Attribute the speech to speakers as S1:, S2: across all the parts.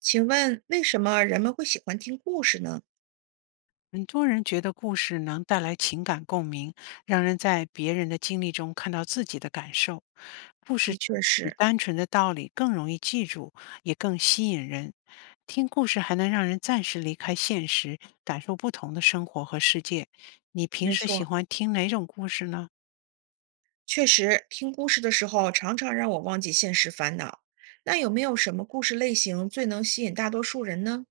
S1: 请问为什么人们会喜欢听故事呢？
S2: 很多人觉得故事能带来情感共鸣，让人在别人的经历中看到自己的感受。故事
S1: 的确
S2: 比
S1: 是，
S2: 单纯的道理更容易记住，也更吸引人。听故事还能让人暂时离开现实，感受不同的生活和世界。你平
S1: 没
S2: 时喜
S1: 错，
S2: 欢听哪种故事呢？
S1: 确实听故事的时候常常让我忘记现实烦恼。那有没有什么故事类型最能吸引大多数人呢？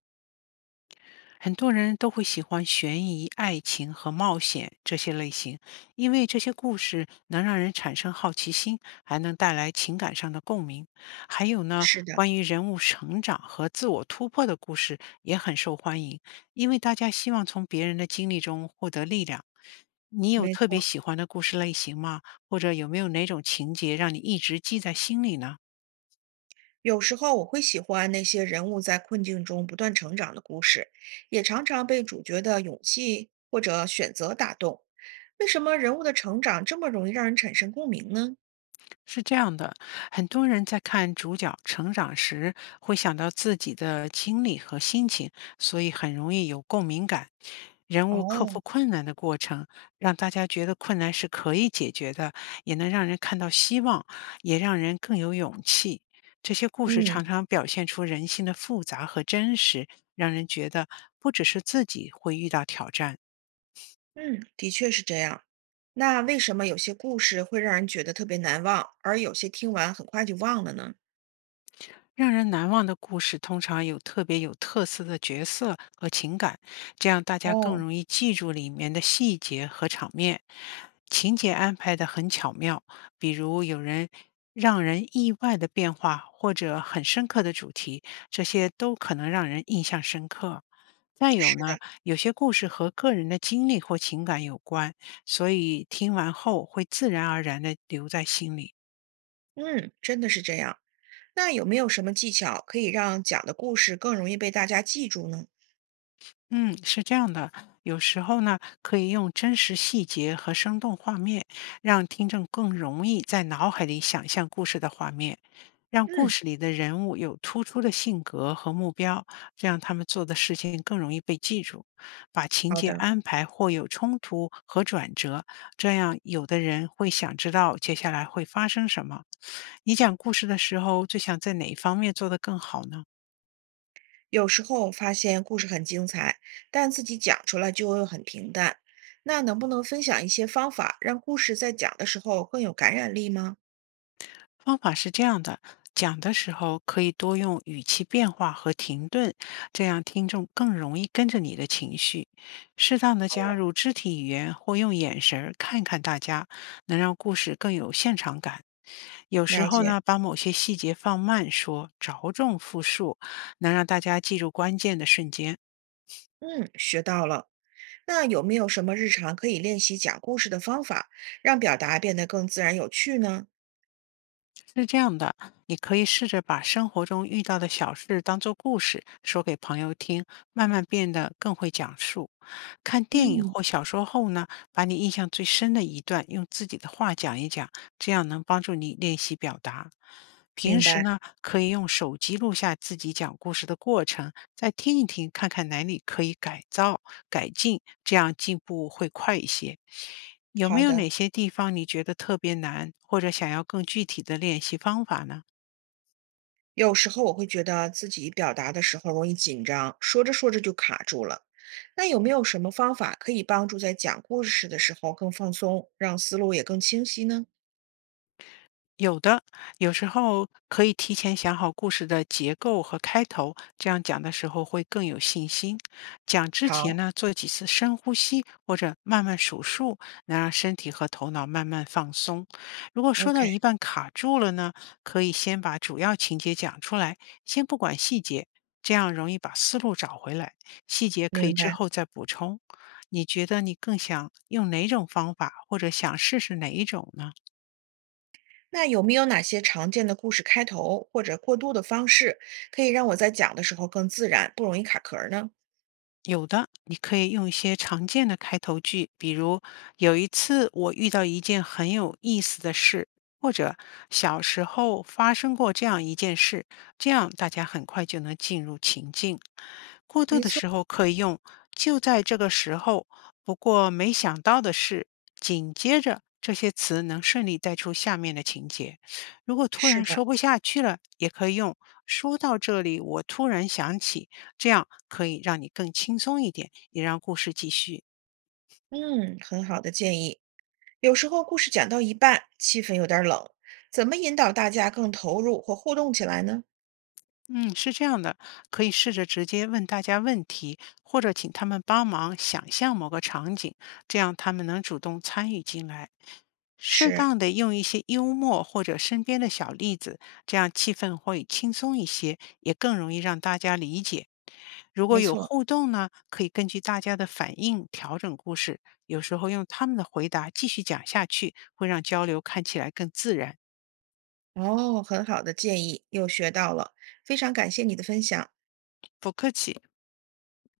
S2: 很多人都会喜欢悬疑、爱情和冒险这些类型，因为这些故事能让人产生好奇心，还能带来情感上的共鸣。还有呢，
S1: 是的，
S2: 关于人物成长和自我突破的故事也很受欢迎，因为大家希望从别人的经历中获得力量。你有
S1: 没
S2: 特别
S1: 错。
S2: 喜欢的故事类型吗？或者有没有哪种情节让你一直记在心里呢？
S1: 有时候我会喜欢那些人物在困境中不断成长的故事，也常常被主角的勇气或者选择打动。为什么人物的成长这么容易让人产生共鸣呢？
S2: 是这样的，很多人在看主角成长时，会想到自己的经历和心情，所以很容易有共鸣感。人物克服
S1: 哦，
S2: 困难的过程，让大家觉得困难是可以解决的，也能让人看到希望，也让人更有勇气。这些故事
S1: 嗯，
S2: 常常表现出人性的复杂和真实，让人觉得不只是自己会遇到挑战。
S1: 嗯，的确是这样。那为什么有些故事会让人觉得特别难忘，而有些听完很快就忘了呢？
S2: 让人难忘的故事通常有特别有特色的角色和情感，这样大家更
S1: 哦，
S2: 容易记住里面的细节和场面。情节安排的很巧妙，比如有人让人意外的变化，或者很深刻的主题，这些都可能让人印象深刻。再有
S1: 是
S2: 呢，
S1: 的，
S2: 有些故事和个人的经历或情感有关，所以听完后会自然而然地留在心里。
S1: 嗯，真的是这样。那有没有什么技巧可以让讲的故事更容易被大家记住呢？
S2: 嗯，是这样的，有时候呢，可以用真实细节和生动画面，让听众更容易在脑海里想象故事的画面，让故
S1: 嗯，
S2: 事里的人物有突出的性格和目标，这样他们做的事情更容易被记住。把情
S1: 好
S2: 节
S1: 的。
S2: 安排或有冲突和转折，这样有的人会想知道接下来会发生什么。你讲故事的时候，最想在哪一方面做得更好呢？
S1: 有时候发现故事很精彩，但自己讲出来就会很平淡。那能不能分享一些方法，让故事在讲的时候更有感染力吗？
S2: 方法是这样的：讲的时候可以多用语气变化和停顿，这样听众更容易跟着你的情绪。适当的加
S1: 哦，
S2: 入肢体语言或用眼神儿看看大家，能让故事更有现场感。有时
S1: 了
S2: 候
S1: 解，
S2: 呢，把某些细节放慢说，着重复述，能让大家记住关键的瞬间。
S1: 嗯，学到了。那有没有什么日常可以练习讲故事的方法，让表达变得更自然有趣呢？
S2: 是这样的，你可以试着把生活中遇到的小事当做故事说给朋友听，慢慢变得更会讲述。看电影
S1: 嗯，
S2: 或小说后呢，把你印象最深的一段用自己的话讲一讲，这样能帮助你练习表达。平
S1: 明
S2: 时
S1: 白，
S2: 呢，可以用手机录下自己讲故事的过程，再听一听，看看哪里可以改造、改进，这样进步会快一些。有
S1: 好
S2: 没有
S1: 的。
S2: 哪些地方你觉得特别难，或者想要更具体的练习方法呢？
S1: 有时候我会觉得自己表达的时候容易紧张，说着说着就卡住了。那有没有什么方法可以帮助在讲故事的时候更放松，让思路也更清晰呢？
S2: 有的，有时候可以提前想好故事的结构和开头，这样讲的时候会更有信心。讲之前
S1: 好
S2: 呢，做几次深呼吸或者慢慢数数，能让身体和头脑慢慢放松。如果说到
S1: ，OK，
S2: 一半卡住了呢，可以先把主要情节讲出来，先不管细节，这样容易把思路找回来。细节可以
S1: 明
S2: 之
S1: 白。
S2: 后再补充。你觉得你更想用哪种方法，或者想试试哪一种呢？
S1: 那有没有哪些常见的故事开头或者过渡的方式，可以让我在讲的时候更自然，不容易卡壳儿呢？
S2: 有的，你可以用一些常见的开头句，比如“有一次我遇到一件很有意思的事”，或者“小时候发生过这样一件事”，这样大家很快就能进入情境。过渡
S1: 没
S2: 的
S1: 错，
S2: 时候可以用“就在这个时候”，不过没想到的是，紧接着这些词能顺利带出下面的情节。如果突
S1: 是
S2: 然
S1: 的。
S2: 说不下去了，也可以用“说到这里，我突然想起”，这样可以让你更轻松一点，也让故事继续。
S1: 嗯，很好的建议。有时候故事讲到一半，气氛有点儿冷，怎么引导大家更投入或互动起来呢？
S2: 嗯，是这样的，可以试着直接问大家问题，或者请他们帮忙想象某个场景，这样他们能主动参与进来。适
S1: 是，
S2: 当的用一些幽默或者身边的小例子，这样气氛会轻松一些，也更容易让大家理解。如果
S1: 没
S2: 有
S1: 错。
S2: 互动呢，可以根据大家的反应调整故事，有时候用他们的回答继续讲下去，会让交流看起来更自然。
S1: 哦，很好的建议，又学到了，非常感谢你的分享。
S2: 不客气。